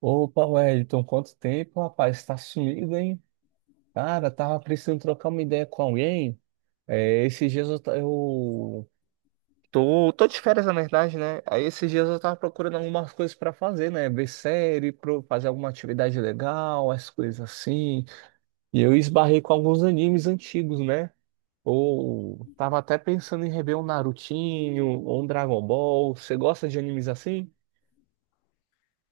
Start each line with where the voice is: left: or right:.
right: Opa, Wellington, quanto tempo, rapaz? Tá sumido, hein? Cara, tava precisando trocar uma ideia com alguém. É, esses dias eu tô de férias, na verdade, né? Aí esses dias eu tava procurando algumas coisas pra fazer, né? Ver série, fazer alguma atividade legal, as coisas assim. E eu esbarrei com alguns animes antigos, né? Ou tava até pensando em rever um Narutinho ou um Dragon Ball. Você gosta de animes assim?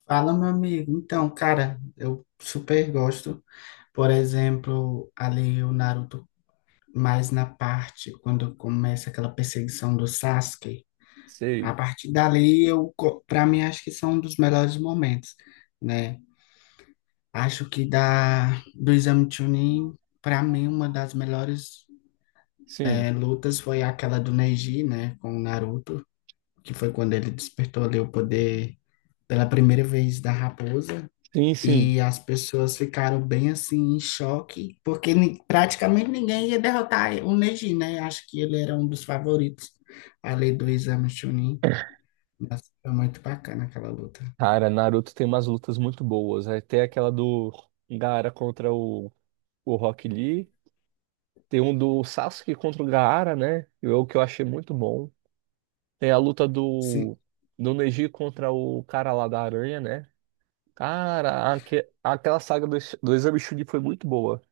left: Fala, meu amigo. Então, cara, eu super gosto. Por exemplo, ali o Naruto, mais na parte quando começa aquela perseguição do Sasuke. A
right: Sei.
left: partir dali, pra mim, acho que são um dos melhores momentos, né? Acho que do Exame Chunin, pra mim, uma das melhores
right: Sim,
left: lutas foi aquela do Neji, né, com o Naruto, que foi quando ele despertou ali o poder pela primeira vez da raposa.
right: sim, sim.
left: E as pessoas ficaram bem assim em choque, porque praticamente ninguém ia derrotar o Neji, né? Acho que ele era um dos favoritos, além do Exame Chunin. Mas foi muito bacana aquela luta.
right: Cara, Naruto tem umas lutas muito boas. Aí tem aquela do Gaara contra o Rock Lee. Tem um do Sasuke contra o Gaara, né? Que é o que eu achei muito bom. Tem a luta
left: Sim,
right: do, do, Neji contra o cara lá da aranha, né? Cara, aquela saga do, do, Exame Chunin foi muito boa.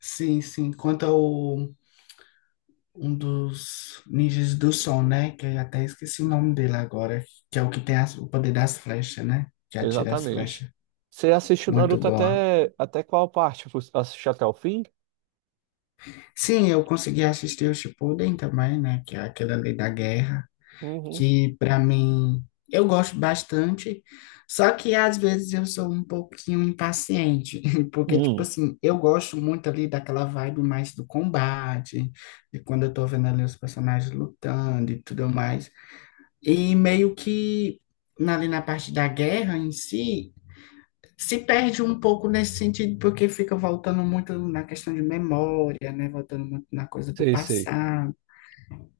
left: sim, sim. Quanto ao um dos ninjas do som, né? Que eu até esqueci o nome dele agora, que é o que tem o poder das flechas, né? Que atira as
right: Exatamente.
left: flechas.
right: Você assistiu
left: Muito
right: Naruto
left: boa.
right: até qual parte? Você assistiu até o fim?
left: Sim, eu consegui assistir o Shippuden também, né? Que é aquele ali da guerra.
right: Uhum.
left: Que para mim eu gosto bastante, só que às vezes eu sou um pouquinho impaciente, porque tipo
right: Hum,
left: assim, eu gosto muito ali daquela vibe mais do combate, de quando eu tô vendo ali os personagens lutando e tudo mais. E meio que ali na parte da guerra em si, se perde um pouco nesse sentido, porque fica voltando muito na questão de memória, né? Voltando muito na coisa do
right: sei, sei.
left: passado.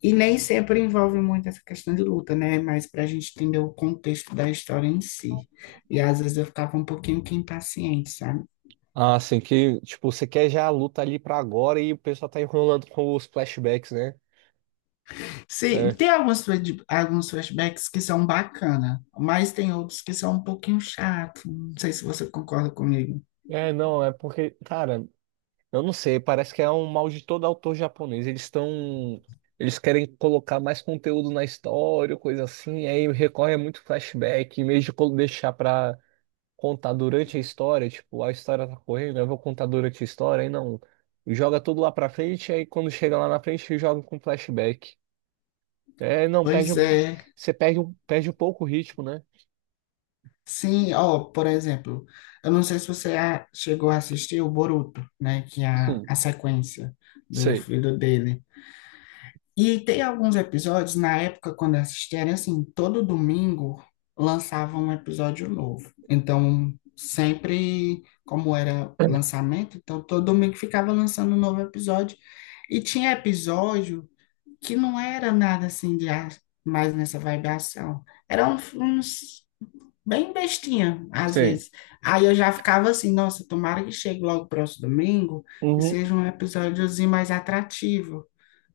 left: E nem sempre envolve muito essa questão de luta, né? Mas para a gente entender o contexto da história em si. E às vezes eu ficava um pouquinho que impaciente, sabe?
right: Ah, assim, que, tipo, você quer já a luta ali pra agora e o pessoal tá enrolando com os flashbacks, né?
left: Sim,
right: É.
left: tem alguns flashbacks que são bacana, mas tem outros que são um pouquinho chato. Não sei se você concorda comigo.
right: É, não, é porque, cara, eu não sei, parece que é um mal de todo autor japonês. Eles estão. Eles querem colocar mais conteúdo na história, coisa assim, aí recorre a muito flashback, em vez de deixar pra contar durante a história, tipo, a história tá correndo, eu vou contar durante a história, aí não. Joga tudo lá pra frente, aí quando chega lá na frente, joga com flashback. É, não, perde
left: Pois
right: um,
left: é.
right: você perde um pouco o ritmo, né?
left: Sim, ó, por exemplo, eu não sei se chegou a assistir o Boruto, né? Que é
right: Sim,
left: a sequência do
right: sei,
left: filho dele. E tem alguns episódios, na época, quando eu assistia, era assim, todo domingo lançava um episódio novo. Então, sempre, como era lançamento, então todo domingo ficava lançando um novo episódio. E tinha episódio que não era nada assim mais nessa vibe ação. Uns bem bestinha, às
right: sei.
left: vezes. Aí eu já ficava assim, nossa, tomara que chegue logo o próximo domingo e
right: Uhum.
left: seja um episódiozinho mais atrativo,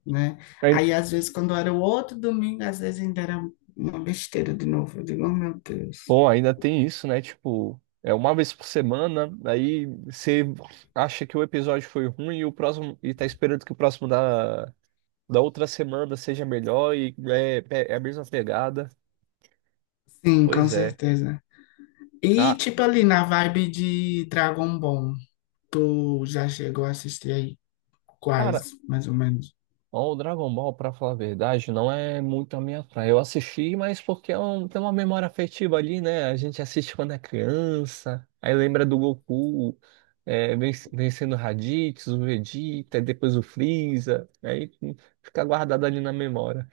left: né?
right: Aí-
left: Aí, às vezes, quando era o outro domingo, às vezes ainda era uma besteira de novo. Eu digo, oh, meu Deus.
right: Bom, ainda tem isso, né? Tipo, é uma vez por semana, aí você acha que o episódio foi ruim e o próximo e tá esperando que o próximo da, outra semana seja melhor e é a mesma pegada.
left: Sim, com
right: Pois é.
left: certeza. E,
right: Ca-
left: tipo, ali na vibe de Dragon Ball, tu já chegou a assistir aí quais,
right: Cara,
left: mais ou menos?
right: ó, o Dragon Ball, pra falar a verdade, não é muito a minha praia. Eu assisti, mas porque é tem uma memória afetiva ali, né? A gente assiste quando é criança, aí lembra do Goku, é, vencendo o Raditz, o Vegeta, e depois o Freeza, aí fica guardado ali na memória.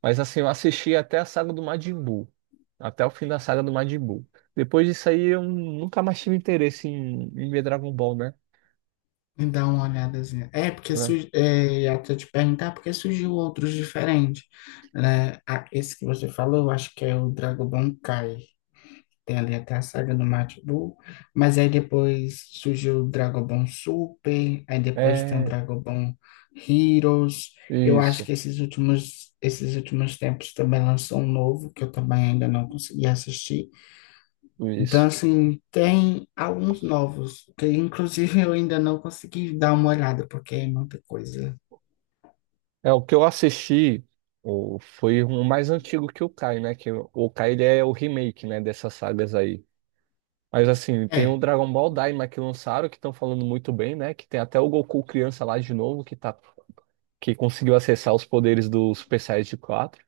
right: Mas assim, eu assisti até a saga do Majin Buu, até o fim da saga do Majin Buu. Depois disso aí, eu nunca mais tive interesse em ver Dragon Ball, né?
left: Me dá uma olhadazinha. É, porque
right: Né?
left: su- é, ia até te perguntar, porque surgiu outros diferentes, né? Ah, esse que você falou, eu acho que é o Dragon Ball Kai. Tem ali até a saga do Majin Buu, mas aí depois surgiu o Dragon Ball Super, aí depois tem o
right: É,
left: Dragon Ball Heroes. Eu acho
right: isso.
left: que esses últimos tempos também lançou um novo, que eu também ainda não consegui assistir. Então,
right: Isso.
left: assim, tem alguns novos, que inclusive eu ainda não consegui dar uma olhada, porque é muita coisa.
right: É, o que eu assisti foi o mais antigo que o Kai, né? Que o Kai ele é o remake, né, dessas sagas aí. Mas assim, tem o
left: É,
right: Dragon Ball Daima que lançaram, que estão falando muito bem, né? Que tem até o Goku criança lá de novo, que conseguiu acessar os poderes do Super Saiyajin quatro,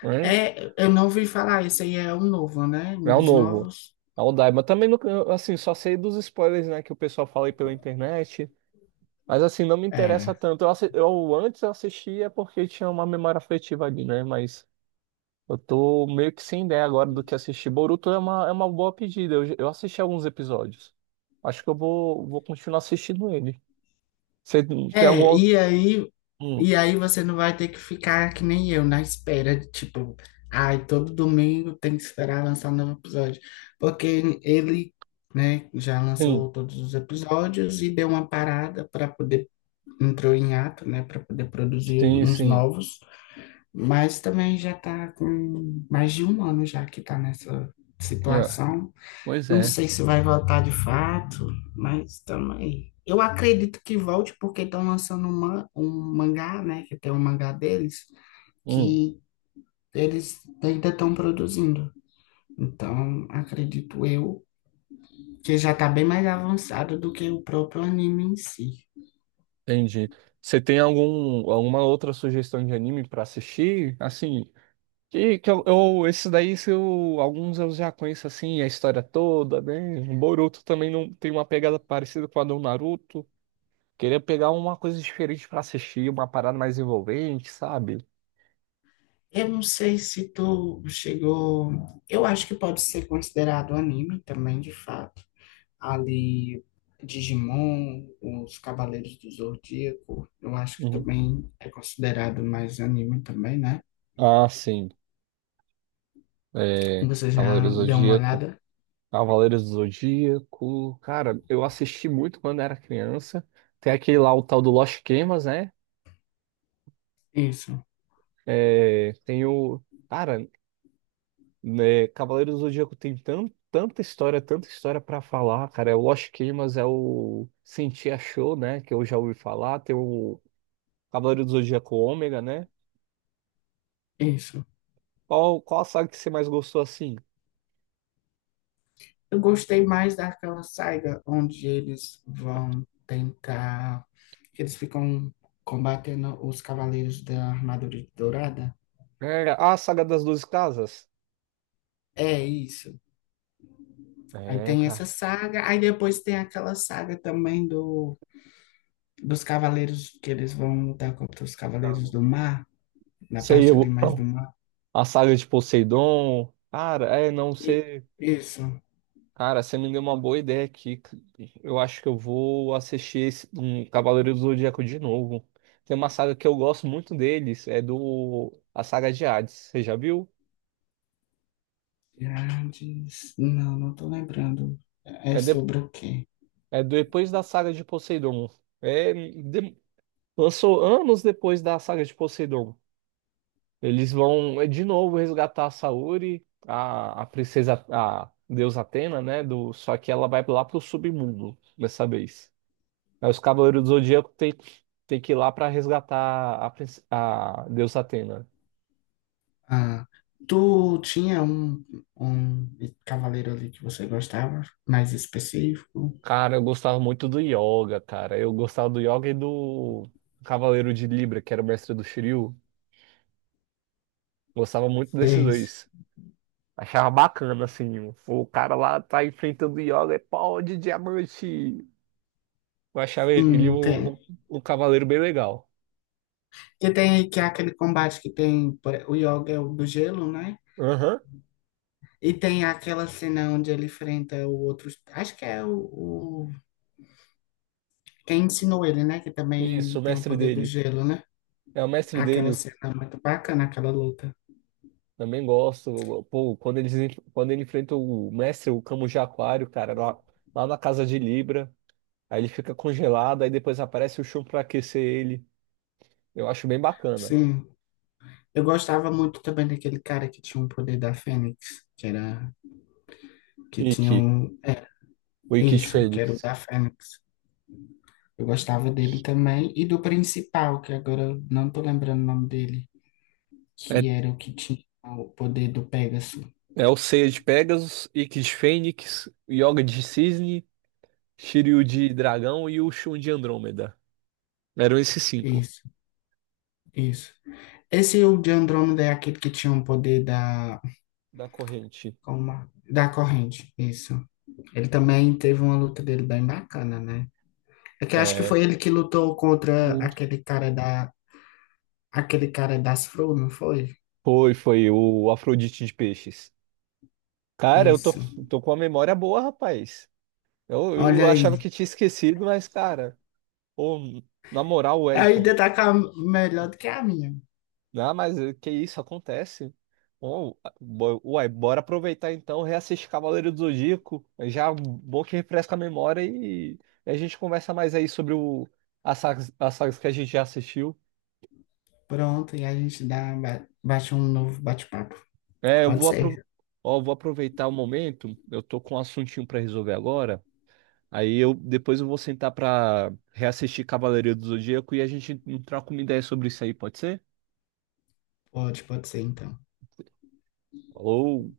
right: né?
left: é, eu não ouvi falar, esse aí é um novo, né? Um
right: É o
left: dos
right: novo.
left: novos.
right: É o Daima. Também, eu, assim, só sei dos spoilers, né, que o pessoal fala aí pela internet. Mas assim, não me interessa
left: É.
right: tanto. Eu antes eu assistia porque tinha uma memória afetiva ali, né? Mas eu tô meio que sem ideia agora do que assistir. Boruto é uma, boa pedida. Eu assisti alguns episódios. Acho que eu vou continuar assistindo ele. Você tem algum
left: É,
right: outro?
left: e aí,
right: Hum,
left: e aí você não vai ter que ficar que nem eu, na espera, de, tipo, ai, todo domingo tem que esperar lançar um novo episódio. Porque ele, né, já
right: sim,
left: lançou todos os episódios e deu uma parada para poder, entrou em ato, né, para poder produzir
right: sim,
left: uns
right: sim.
left: novos. Mas também já tá com mais de um ano já que tá nessa
right: É,
left: situação.
right: pois
left: Não
right: é.
left: sei se vai voltar de fato, mas também. Eu acredito que volte porque estão lançando um mangá, né? Que tem um mangá deles,
right: Hum,
left: que eles ainda estão produzindo. Então, acredito eu que já está bem mais avançado do que o próprio anime em si.
right: entendi. Você tem alguma outra sugestão de anime pra assistir? Assim, que esse daí, se eu- alguns eu já conheço assim, a história toda, né? O Boruto também não tem uma pegada parecida com a do Naruto. Queria pegar uma coisa diferente pra assistir, uma parada mais envolvente, sabe?
left: Eu não sei se tu chegou. Eu acho que pode ser considerado anime também, de fato. Ali Digimon, os Cavaleiros do Zodíaco, eu acho que
right: Uhum.
left: também é considerado mais anime também, né?
right: Ah, sim. É,
left: Você já
right: Cavaleiros do
left: deu uma
right: Zodíaco.
left: olhada?
right: Cavaleiros do Zodíaco. Cara, eu assisti muito quando era criança. Tem aquele lá, o tal do Lost Canvas, né?
left: Isso,
right: É, tem o. Cara, né, Cavaleiros do Zodíaco tem tanta história, tanta história pra falar, cara. É o Lost Canvas é o Sentia Show, né? Que eu já ouvi falar. Tem o Cavaleiros do Zodíaco Ômega, né?
left: isso.
right: Qual a saga que você mais gostou assim?
left: Eu gostei mais daquela saga onde eles vão tentar, que eles ficam combatendo os Cavaleiros da Armadura Dourada.
right: É, a saga das 12 casas.
left: É isso. Aí
right: É,
left: tem
right: cara.
left: essa saga, aí depois tem aquela saga também dos Cavaleiros que eles vão lutar contra os
right: Tá.
left: Cavaleiros do Mar. Na
right: Sei,
left: parte ali
right: eu,
left: mais do mar.
right: a saga de Poseidon. Cara, é, não
left: E
right: sei.
left: isso,
right: Cara, você me deu uma boa ideia aqui. Eu acho que eu vou assistir um Cavaleiro do Zodíaco de novo. Tem uma saga que eu gosto muito deles, é do a saga de Hades. Você já viu?
left: Pirades. Não, não tô lembrando. É
right: É,
left: sobre o quê?
right: é depois da saga de Poseidon. É, lançou anos depois da saga de Poseidon. Eles vão de novo resgatar a Saori, a princesa, a deusa Atena, né? Só que ela vai lá pro submundo dessa vez. Aí os Cavaleiros do Zodíaco tem, que ir lá pra resgatar a deusa Atena.
left: Ah, tu tinha um cavaleiro ali que você gostava, mais específico?
right: Cara, eu gostava muito do Yoga, cara. Eu gostava do Yoga e do Cavaleiro de Libra, que era o mestre do Shiryu. Gostava muito desses
left: Seis.
right: dois. Achava bacana, assim. O cara lá tá enfrentando o Yoga, é pau de diamante. Eu achava ele
left: Sim,
right: um,
left: tem.
right: um cavaleiro bem legal.
left: Que tem que é aquele combate que tem o Yoga é o do gelo, né?
right: Aham.
left: E tem aquela cena onde ele enfrenta o outro. Acho que é o- quem ensinou ele, né? Que
right: Isso,
left: também
right: o
left: tem o
right: mestre
left: poder do
right: dele.
left: gelo, né?
right: É o mestre
left: Aquela
right: dele,
left: cena muito bacana, aquela luta.
right: também gosto. Pô, quando ele enfrenta o mestre, o Camus de Aquário, cara, lá, na casa de Libra. Aí ele fica congelado, aí depois aparece o Shun pra aquecer ele. Eu acho bem bacana.
left: Sim, eu gostava muito também daquele cara que tinha um poder da Fênix, que era, que tinha
right: Ikki,
left: um, é,
right: o Ikki de
left: isso, que era o
right: Fênix.
left: da Fênix. Eu gostava dele também e do principal, que agora eu não tô lembrando o nome dele,
right: É,
left: que era o que tinha o poder do Pegasus.
right: é, o Seiya de Pegasus, Ikki de Fênix, Yoga de Cisne, Shiryu de Dragão e o Shun de Andrômeda. Eram esses cinco
left: Isso, isso. Esse o de Andrômeda é aquele que tinha um poder da,
right: da corrente.
left: como, é? Da corrente, isso. Ele também teve uma luta dele bem bacana, né? É que eu acho que foi ele que lutou contra
right: Hum.
left: aquele cara das Fro, não foi?
right: Foi o Afrodite de Peixes. Cara, eu tô,
left: Isso.
right: tô com a memória boa, rapaz. Eu,
left: Olha
right: eu achava
left: aí.
right: que tinha esquecido, mas, cara, ô, na moral, Wellington,
left: Ainda tá com a, melhor do que a minha.
right: ah, mas que isso acontece? Ô, uai, bora aproveitar então, reassistir Cavaleiro do Zodíaco. É já bom que refresca a memória e a gente conversa mais aí sobre as sagas, que a gente já assistiu.
left: Pronto, e a gente dá, baixa um novo bate-papo.
right: É, eu
left: Pode
right: vou, apro
left: ser.
right: ó, eu vou aproveitar o momento, eu tô com um assuntinho pra resolver agora. Aí eu depois eu vou sentar pra reassistir Cavaleiro do Zodíaco e a gente troca uma ideia sobre isso aí, pode ser?
left: Pode, pode ser então.
right: Falou!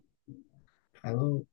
left: Falou.